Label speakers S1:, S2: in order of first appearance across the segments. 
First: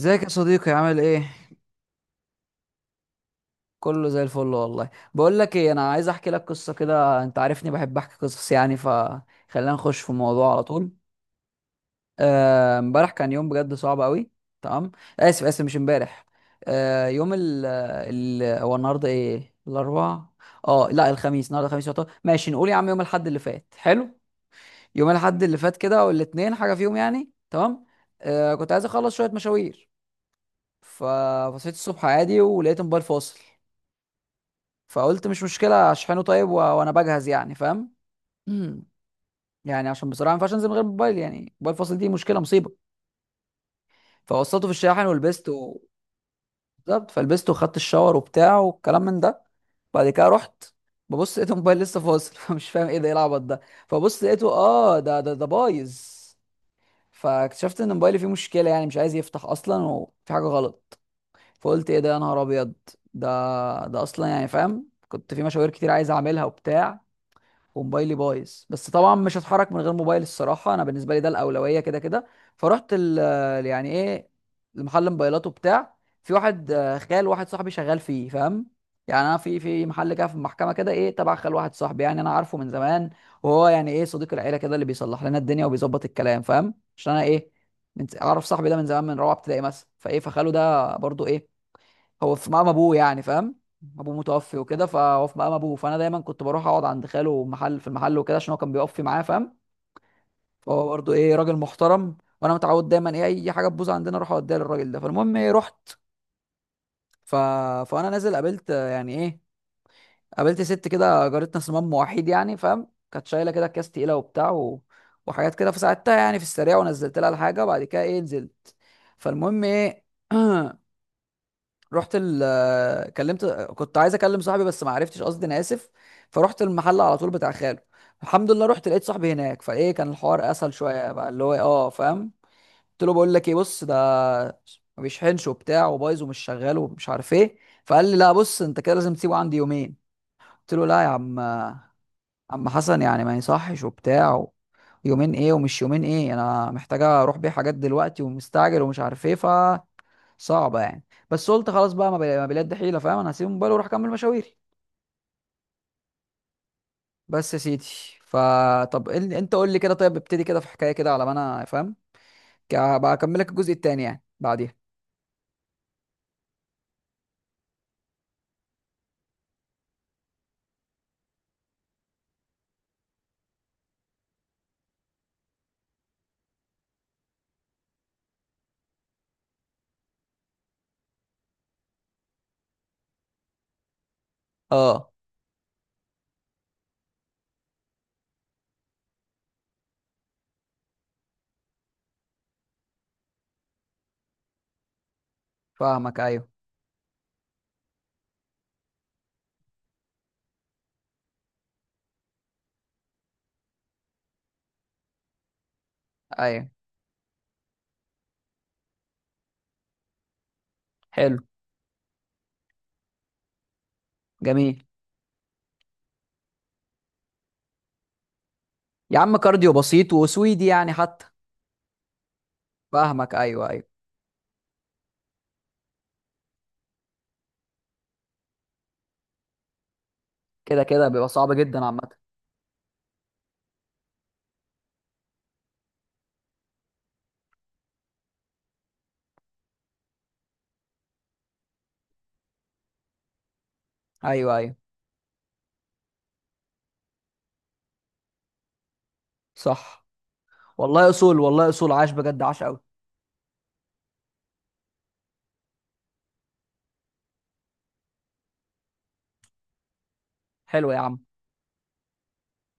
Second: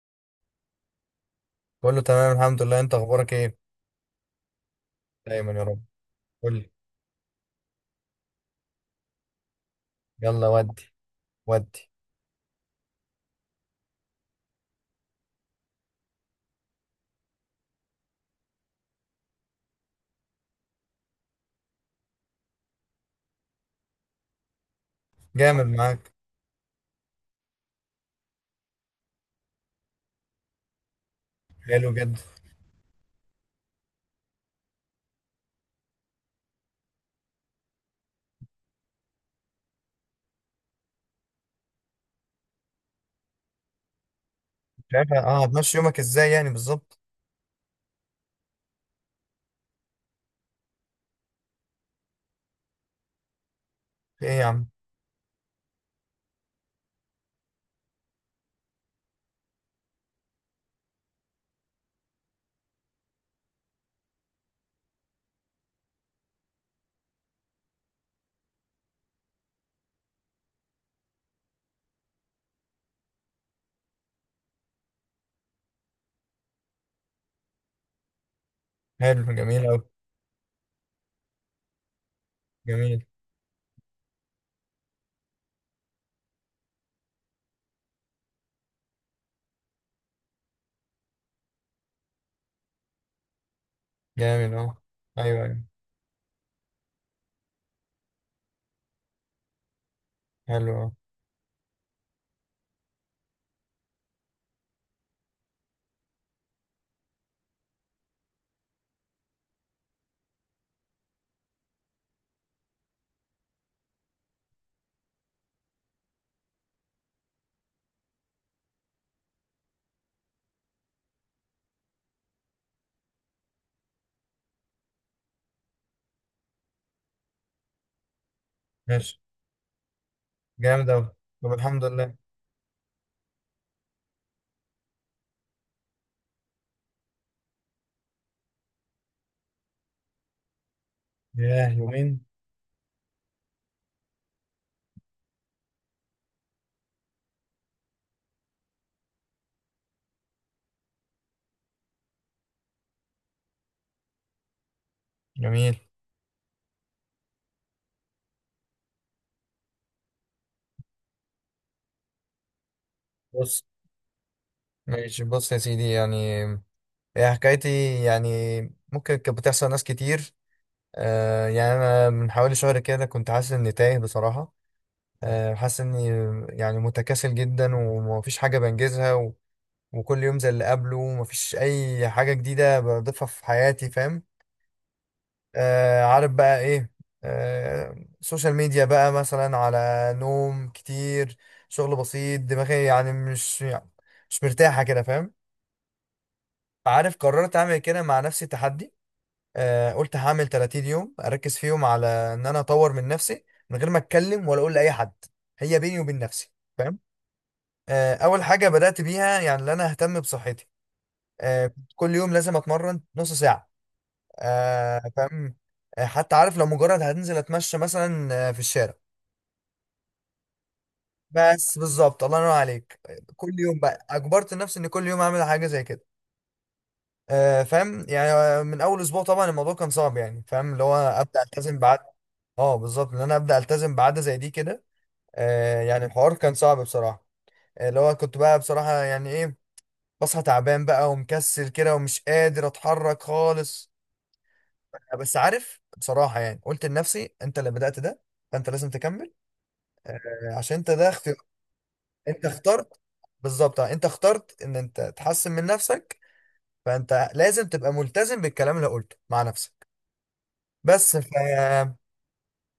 S1: ازيك يا صديقي؟ عامل ايه؟
S2: كله تمام، الحمد لله. انت اخبارك ايه؟
S1: كله زي الفل. والله بقول
S2: دايما
S1: لك
S2: يا
S1: ايه،
S2: رب.
S1: انا عايز احكي لك
S2: قول لي.
S1: قصه كده. انت عارفني بحب احكي قصص يعني، فخلينا نخش في
S2: يلا
S1: الموضوع على طول.
S2: ودي. ودي.
S1: امبارح كان يوم بجد صعب قوي. تمام. اسف اسف، مش امبارح. يوم ال هو النهارده ايه؟ الاربعاء؟ اه لا، الخميس. النهارده الخميس يعتبر، ماشي. نقول يا عم يوم الاحد اللي فات حلو. يوم الاحد اللي
S2: جامد
S1: فات كده
S2: معاك.
S1: والاثنين حاجه فيهم يعني تمام. كنت عايز اخلص شويه مشاوير. فبصيت
S2: حلو
S1: الصبح
S2: جدا.
S1: عادي ولقيت موبايل فاصل. فقلت مش مشكله اشحنه، طيب و... وانا بجهز يعني فاهم. مم. يعني عشان بصراحه ما ينفعش انزل من غير موبايل، يعني موبايل فاصل دي مشكله، مصيبه. فوصلته في
S2: مش
S1: الشاحن
S2: عارف،
S1: ولبسته
S2: هتمشي يومك ازاي يعني؟ بالظبط.
S1: بالظبط. فلبسته وخدت الشاور وبتاع والكلام من ده. بعد كده رحت ببص لقيت الموبايل لسه فاصل فمش فاهم ايه ده، ايه العبط ده. فبص
S2: في ايه يا
S1: لقيته،
S2: عم؟
S1: اه ده ده بايظ. فاكتشفت ان موبايلي فيه مشكله، يعني مش عايز يفتح اصلا وفي حاجه غلط. فقلت ايه ده يا نهار ابيض. ده ده اصلا يعني فاهم، كنت في مشاوير كتير عايز اعملها وبتاع، وموبايلي بايظ. بس طبعا مش هتحرك من غير موبايل، الصراحه انا بالنسبه لي ده الاولويه كده كده. فرحت ال يعني ايه، لمحل موبايلات وبتاع. في واحد خال واحد صاحبي شغال فيه فاهم. يعني
S2: حلو،
S1: انا في
S2: جميل اوي.
S1: محل كده في المحكمه كده، ايه، تبع خال واحد صاحبي يعني انا عارفه من
S2: جميل.
S1: زمان. وهو يعني ايه، صديق العيله كده اللي بيصلح لنا الدنيا وبيظبط الكلام فاهم. عشان انا ايه، من اعرف صاحبي ده من زمان، من رابعه ابتدائي مثلا، فايه فخاله ده برضو ايه، هو في مقام ابوه يعني فاهم. ابوه
S2: جامد
S1: متوفي
S2: اهو.
S1: وكده، فهو في
S2: ايوه،
S1: مقام
S2: ايوه.
S1: ابوه. فانا دايما كنت بروح اقعد عند خاله محل في المحل وكده عشان هو كان بيقف معاه فاهم.
S2: حلو
S1: فهو
S2: اهو.
S1: برضه ايه، راجل محترم، وانا متعود دايما ايه اي حاجه تبوظ عندنا اروح اوديها للراجل ده. فالمهم ايه، رحت. ف... فانا نازل قابلت، يعني ايه، قابلت ست كده، جارتنا صمام وحيد يعني فاهم. كانت شايله كده اكياس تقيله وبتاع و... وحاجات كده، فساعدتها يعني في السريع ونزلت لها الحاجه وبعد كده ايه نزلت. فالمهم ايه، رحت ال كلمت، كنت عايز اكلم صاحبي بس ما عرفتش، قصدي انا اسف. فرحت المحل على طول بتاع خاله. الحمد لله رحت لقيت
S2: ماشي.
S1: صاحبي هناك، فايه كان الحوار اسهل
S2: جامد اوي.
S1: شويه بقى، اللي
S2: طب
S1: هو إيه،
S2: الحمد
S1: اه
S2: لله.
S1: فاهم. قلت له بقول لك ايه، بص ده ما بيشحنش وبتاع، وبايظ ومش شغال ومش عارف ايه. فقال لي لا بص، انت كده لازم تسيبه عندي يومين. قلت له لا يا عم،
S2: ياه، يومين؟
S1: عم حسن يعني ما يصحش وبتاع، يومين ايه ومش يومين ايه، انا محتاجه اروح بيه حاجات دلوقتي، ومستعجل ومش عارف ايه، ف صعبه يعني. بس قلت خلاص بقى، ما ما بلاد دي حيله فاهم، انا هسيب الموبايل واروح اكمل مشاويري.
S2: جميل.
S1: بس يا سيدي، فطب انت قول لي كده، طيب ابتدي كده في حكايه كده على ما انا فاهم. ك- بقى اكملك
S2: بص.
S1: الجزء التاني يعني بعديها.
S2: ماشي، بص يا سيدي يعني. هي حكايتي. يعني ممكن كانت بتحصل ناس كتير. يعني انا من حوالي شهر كده كنت حاسس اني تايه، بصراحة. آه، حاسس اني يعني متكاسل جدا، ومفيش حاجة بنجزها، و... وكل يوم زي اللي قبله، ومفيش أي حاجة جديدة بضيفها في حياتي، فاهم.
S1: اه
S2: عارف بقى إيه؟ سوشيال ميديا بقى مثلا، على نوم كتير، شغل بسيط، دماغي يعني مش مرتاحة كده، فاهم.
S1: فاهمك ايوه
S2: عارف، قررت أعمل كده مع نفسي تحدي. قلت هعمل 30 يوم أركز فيهم على إن أنا أطور من نفسي، من غير ما أتكلم ولا أقول لأي حد. هي بيني وبين نفسي،
S1: ايوه.
S2: فاهم. اول حاجه بدات بيها يعني ان انا اهتم بصحتي.
S1: حلو
S2: كنت كل يوم لازم اتمرن نص ساعه.
S1: جميل
S2: فاهم. حتى عارف لو مجرد هنزل اتمشى مثلا في الشارع.
S1: يا عم، كارديو بسيط وسويدي يعني حتى.
S2: بس بالظبط الله ينور عليك.
S1: فاهمك
S2: كل
S1: ايوه
S2: يوم
S1: ايوه،
S2: بقى اجبرت نفسي ان كل يوم اعمل حاجه زي كده. فاهم يعني. من اول اسبوع طبعا الموضوع كان صعب يعني، فاهم،
S1: كده
S2: اللي هو
S1: كده بيبقى
S2: ابدا
S1: صعب
S2: التزم
S1: جدا
S2: بعد.
S1: عامه.
S2: اه بالظبط ان انا ابدا التزم بعاده زي دي كده. يعني الحوار كان صعب بصراحه. اللي هو كنت بقى، بصراحه يعني ايه، بصحى تعبان بقى ومكسل كده ومش قادر اتحرك خالص.
S1: ايوه ايوه.
S2: بس عارف بصراحة، يعني قلت لنفسي انت اللي بدأت ده، فانت لازم تكمل.
S1: صح.
S2: عشان انت ده
S1: والله
S2: اختيار.
S1: اصول، والله اصول، عاش بجد،
S2: انت
S1: عاش قوي.
S2: اخترت. بالظبط، انت اخترت ان انت تحسن من نفسك، فانت لازم تبقى ملتزم بالكلام اللي قلته مع نفسك.
S1: حلو يا
S2: بس
S1: عم.
S2: ف آه،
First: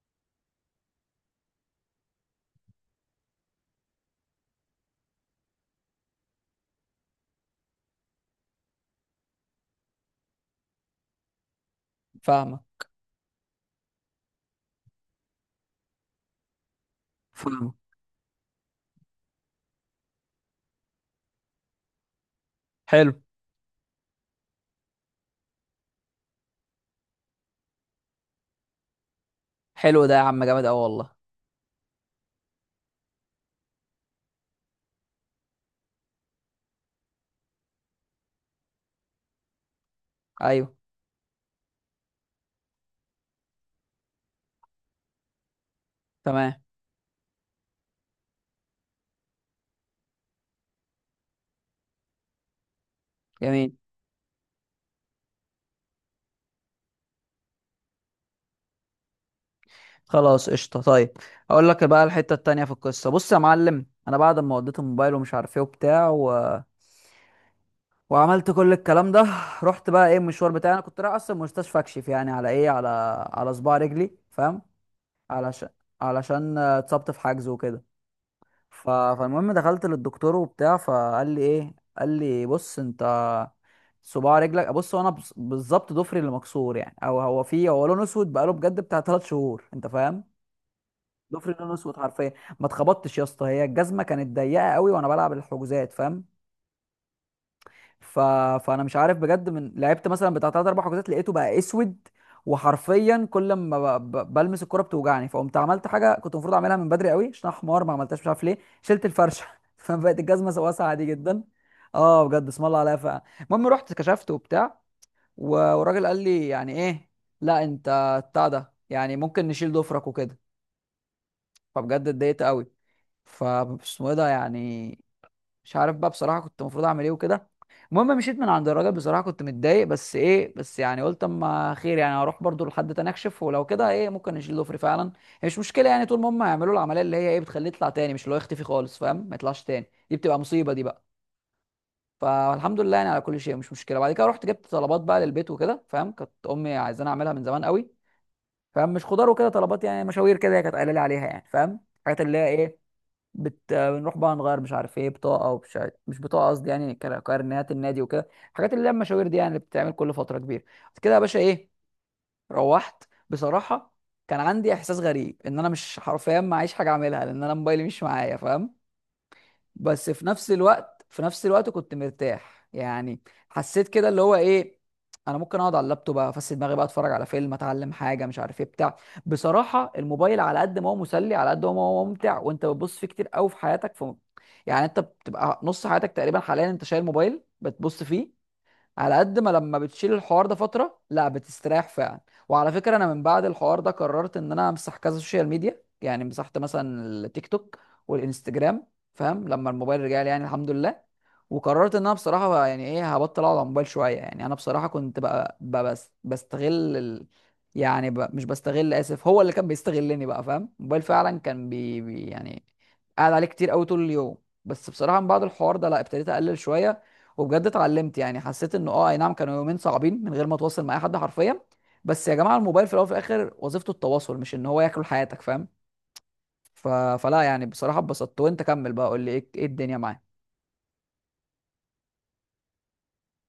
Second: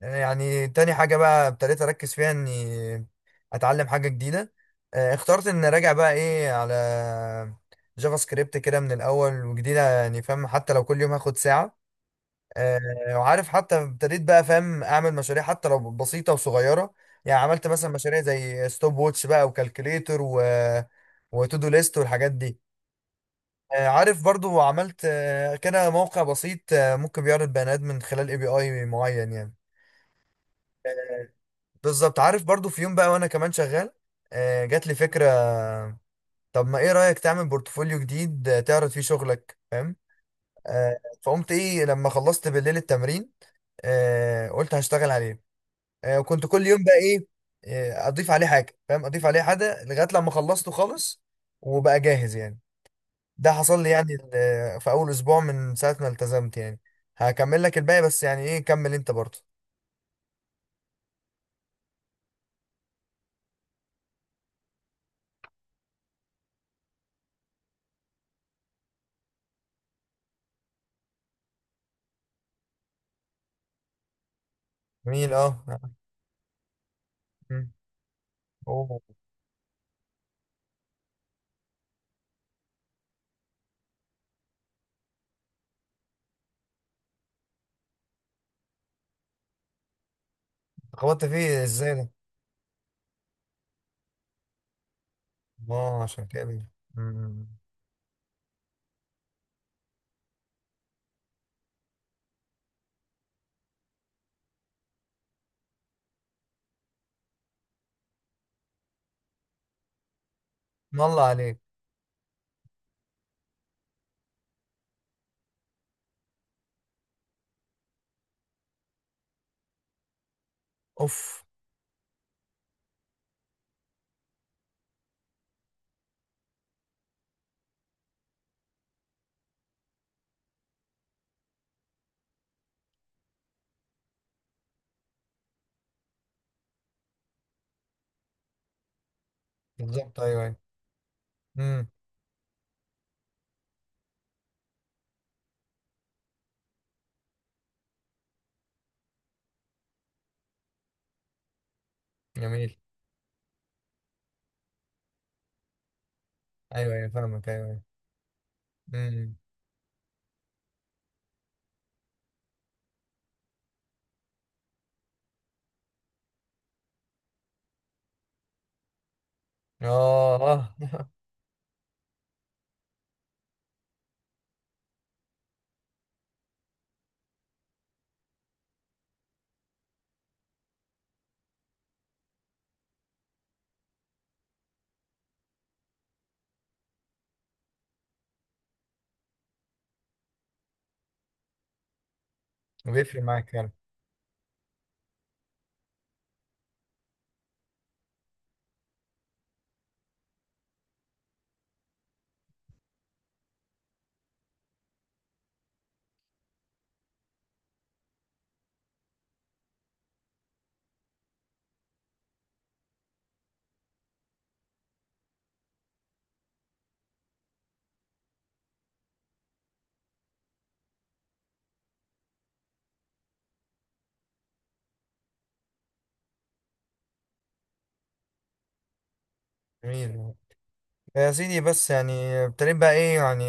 S2: يعني تاني حاجة بقى ابتديت اركز فيها اني اتعلم حاجة جديدة. اخترت ان اراجع بقى ايه على جافا سكريبت كده من الاول، وجديدة يعني فاهم، حتى لو كل يوم هاخد ساعة.
S1: فاهمك.
S2: آه، وعارف حتى ابتديت بقى، فاهم، اعمل مشاريع حتى لو بسيطه وصغيره. يعني عملت
S1: فاهمك.
S2: مثلا مشاريع زي ستوب ووتش بقى، وكالكوليتر، و وتو دو ليست والحاجات دي.
S1: حلو.
S2: عارف برضو عملت كده موقع بسيط، ممكن بيعرض بيانات من خلال API معين يعني.
S1: حلو ده يا عم، جامد قوي والله.
S2: بالظبط عارف برضو في يوم بقى وانا كمان شغال، جات لي فكره، طب ما ايه رايك تعمل بورتفوليو جديد، تعرض فيه شغلك فاهم.
S1: ايوه.
S2: فقمت ايه لما خلصت بالليل التمرين، قلت هشتغل عليه. وكنت
S1: تمام.
S2: كل يوم بقى ايه، اضيف عليه حاجه فاهم، اضيف عليه حاجه لغايه لما خلصته خالص، وبقى جاهز يعني. ده
S1: جميل.
S2: حصل لي يعني في اول اسبوع من ساعه ما التزمت يعني. هكمل لك الباقي، بس يعني ايه، كمل انت برضه.
S1: خلاص قشطه طيب. اقول لك بقى الحته التانية في القصه. بص يا معلم، انا بعد ما وديت الموبايل ومش عارف ايه وبتاع و... وعملت كل الكلام ده رحت بقى ايه المشوار بتاعي. انا كنت رايح اصلا مستشفى اكشف يعني على ايه، على على صباع رجلي فاهم.
S2: جميل. اه.
S1: علشان علشان اتصبت في حجز
S2: مم.
S1: وكده.
S2: اوه.
S1: فالمهم دخلت للدكتور وبتاع، فقال لي ايه، قال لي بص انت، صباع رجلك، بص هو انا بالظبط ضفري اللي مكسور يعني، او هو فيه هو لونه اسود بقاله بجد بتاع 3 شهور انت فاهم.
S2: خبطت
S1: ضفري
S2: فيه
S1: لون
S2: ازاي
S1: اسود
S2: ده؟
S1: حرفيا. ما اتخبطتش يا اسطى، هي الجزمه كانت ضيقه قوي وانا بلعب الحجوزات
S2: اه،
S1: فاهم.
S2: عشان كده. مم.
S1: ف... فانا مش عارف بجد، من لعبت مثلا بتاع 3 4 حجوزات لقيته بقى اسود. وحرفيا كل ما بلمس الكرة بتوجعني. فقمت عملت حاجه كنت المفروض اعملها من بدري قوي، عشان أنا حمار ما عملتهاش مش عارف ليه، شلت الفرشه فبقت الجزمه واسعه عادي
S2: الله
S1: جدا.
S2: عليك.
S1: اه بجد اسم الله عليها فعلا. المهم رحت كشفت وبتاع، والراجل قال لي يعني ايه، لا انت بتاع ده يعني ممكن نشيل ضفرك وكده.
S2: اوف.
S1: فبجد اتضايقت قوي. فاسمه ايه ده يعني. مش عارف بقى بصراحه كنت المفروض اعمل ايه وكده. المهم مشيت من عند الراجل بصراحه كنت متضايق، بس ايه بس يعني قلت اما خير يعني، هروح برضو لحد تاني اكشف، ولو كده ايه ممكن نشيل ضفري فعلا. هي مش مشكله يعني، طول ما هم يعملوا العمليه اللي هي ايه بتخليه يطلع تاني، مش اللي هو يختفي خالص فاهم، ما يطلعش تاني، دي
S2: بالظبط.
S1: بتبقى
S2: ايوه، ايوه.
S1: مصيبه دي بقى.
S2: امم.
S1: فالحمد لله يعني على كل شيء، مش مشكله. بعد كده رحت جبت طلبات بقى للبيت وكده فاهم، كانت امي عايزاني اعملها من زمان قوي فاهم. مش خضار وكده طلبات يعني، مشاوير كده هي كانت قايله لي عليها يعني فاهم، الحاجات اللي هي
S2: جميل.
S1: ايه، بنروح بقى نغير مش عارف ايه، بطاقه ومش عارف... مش بطاقه قصدي
S2: ايوه،
S1: يعني،
S2: ايوه، فاهمك. ايوه،
S1: كارنيهات
S2: ايوه.
S1: النادي وكده، الحاجات اللي هي المشاوير
S2: امم.
S1: دي يعني اللي بتتعمل كل فتره كبيره. بعد كده يا باشا ايه، روحت بصراحه كان عندي احساس غريب ان انا مش حرفيا معيش حاجه اعملها لان انا موبايلي مش معايا فاهم. بس في
S2: اه،
S1: نفس
S2: اه.
S1: الوقت، في نفس الوقت كنت مرتاح يعني. حسيت كده اللي هو ايه، انا ممكن اقعد على اللابتوب افسد دماغي بقى، اتفرج على فيلم، اتعلم حاجه، مش عارف ايه بتاع. بصراحه الموبايل على قد ما هو مسلي، على قد ما هو ممتع وانت بتبص فيه كتير قوي في حياتك، في يعني انت بتبقى نص حياتك تقريبا حاليا انت شايل موبايل بتبص فيه. على قد ما لما بتشيل الحوار ده فترة، لا بتستريح فعلا. وعلى فكرة انا
S2: بيفرق
S1: من بعد
S2: معاك فعلا.
S1: الحوار ده قررت ان انا امسح كذا سوشيال ميديا، يعني مسحت مثلا التيك توك والانستجرام فاهم، لما الموبايل رجع لي يعني الحمد لله. وقررت ان انا بصراحة يعني ايه هبطل اقعد على الموبايل شوية. يعني انا بصراحة كنت بقى, بقى بس بستغل ال... يعني مش بستغل اسف، هو اللي كان بيستغلني بقى فاهم. الموبايل فعلا كان بي يعني قاعد عليه كتير قوي طول اليوم. بس بصراحة من بعد الحوار ده لا، ابتديت اقلل شوية. وبجد اتعلمت يعني، حسيت انه اه اي نعم، كانوا يومين صعبين من غير ما اتواصل مع اي حد حرفيا، بس يا جماعه الموبايل في الاول وفي الاخر وظيفته التواصل، مش ان هو ياكل حياتك فاهم. ف... فلا يعني بصراحه اتبسطت. وانت كمل بقى، قول لي ايه، ايه الدنيا معاه.
S2: جميل. يا سيدي بس يعني، ابتديت بقى ايه يعني،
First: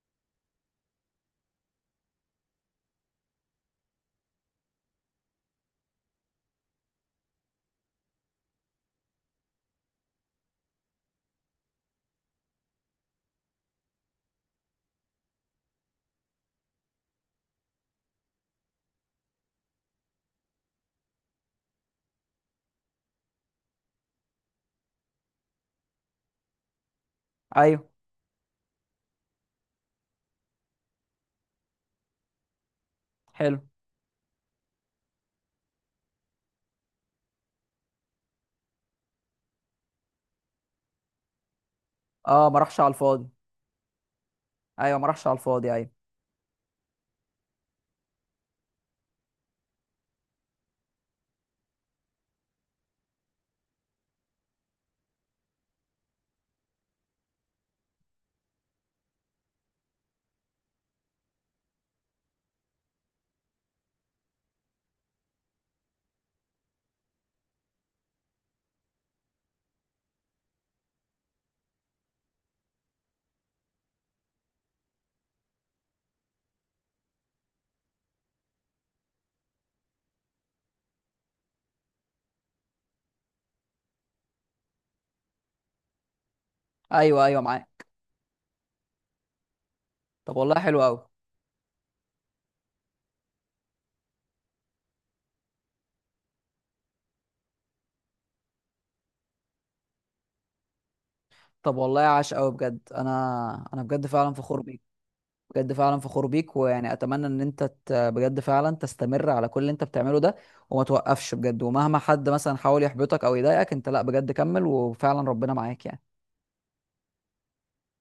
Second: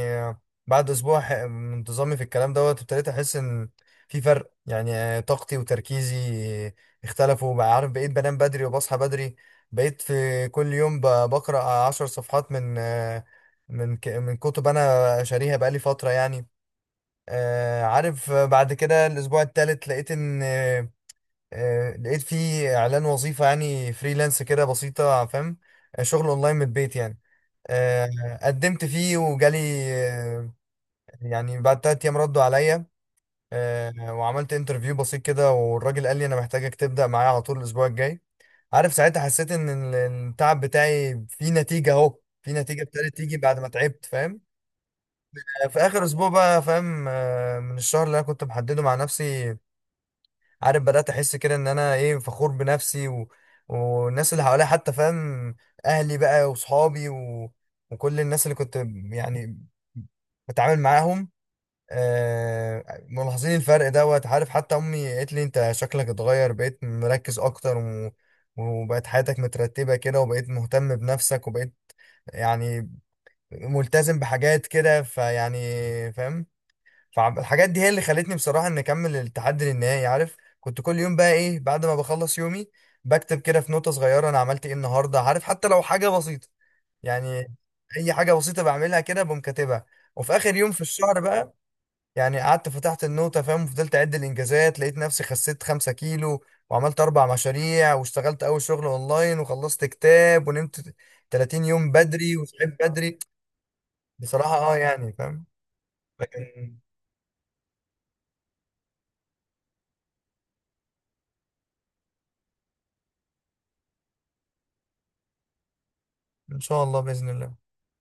S2: بعد اسبوع من انتظامي في الكلام دوت، ابتديت احس ان في فرق، يعني طاقتي وتركيزي اختلفوا بقى، عارف بقيت بنام بدري وبصحى بدري. بقيت في كل يوم بقرأ 10 صفحات من كتب انا شاريها بقالي فترة يعني. عارف بعد كده الاسبوع التالت لقيت ان لقيت في اعلان وظيفة يعني فريلانس كده بسيطة فاهم. شغل اونلاين من البيت يعني.
S1: ايوه.
S2: آه، قدمت فيه وجالي آه، يعني بعد 3 أيام ردوا عليا.
S1: حلو.
S2: وعملت انترفيو بسيط كده، والراجل قال لي أنا محتاجك تبدأ معايا على طول الأسبوع الجاي. عارف ساعتها حسيت إن التعب بتاعي فيه نتيجة، أهو
S1: اه
S2: في
S1: ما راحش
S2: نتيجة
S1: على
S2: ابتدت
S1: الفاضي.
S2: تيجي بعد ما تعبت، فاهم.
S1: ايوه ما راحش على الفاضي.
S2: في
S1: ايوه
S2: آخر أسبوع بقى فاهم، من الشهر اللي أنا كنت محدده مع نفسي، عارف، بدأت أحس كده إن أنا إيه، فخور بنفسي، و... والناس اللي حواليا حتى، فاهم، أهلي بقى وصحابي و... وكل الناس اللي كنت يعني بتعامل معاهم. ملاحظين الفرق دوت، عارف حتى أمي قالت لي أنت شكلك اتغير، بقيت مركز أكتر، و... وبقت حياتك مترتبة كده، وبقيت مهتم بنفسك، وبقيت يعني ملتزم بحاجات كده فيعني، فاهم. فالحاجات دي هي اللي خلتني بصراحة إن أكمل التحدي للنهائي. عارف كنت كل يوم بقى إيه، بعد ما بخلص يومي، بكتب كده في نوتة صغيرة أنا عملت إيه النهاردة، عارف حتى لو حاجة بسيطة
S1: ايوه ايوه
S2: يعني.
S1: معاه.
S2: أي حاجة بسيطة بعملها كده بقوم كاتبها. وفي
S1: طب
S2: آخر
S1: والله
S2: يوم في
S1: حلو قوي.
S2: الشهر بقى يعني، قعدت فتحت النوتة، فاهم، وفضلت أعد الإنجازات، لقيت نفسي خسيت 5 كيلو وعملت أربع مشاريع واشتغلت أول شغل أونلاين وخلصت كتاب ونمت 30
S1: طب
S2: يوم
S1: والله عاش
S2: بدري
S1: قوي
S2: وصحيت
S1: بجد.
S2: بدري.
S1: انا انا بجد فعلا
S2: بصراحة
S1: فخور
S2: أه
S1: بيك.
S2: يعني فاهم،
S1: بجد فعلا فخور بيك.
S2: لكن
S1: ويعني اتمنى ان انت بجد فعلا تستمر على كل اللي انت بتعمله ده. وما توقفش بجد، ومهما حد مثلا حاول يحبطك او يضايقك، انت لا بجد كمل وفعلا ربنا معاك يعني.
S2: إن شاء الله، بإذن الله.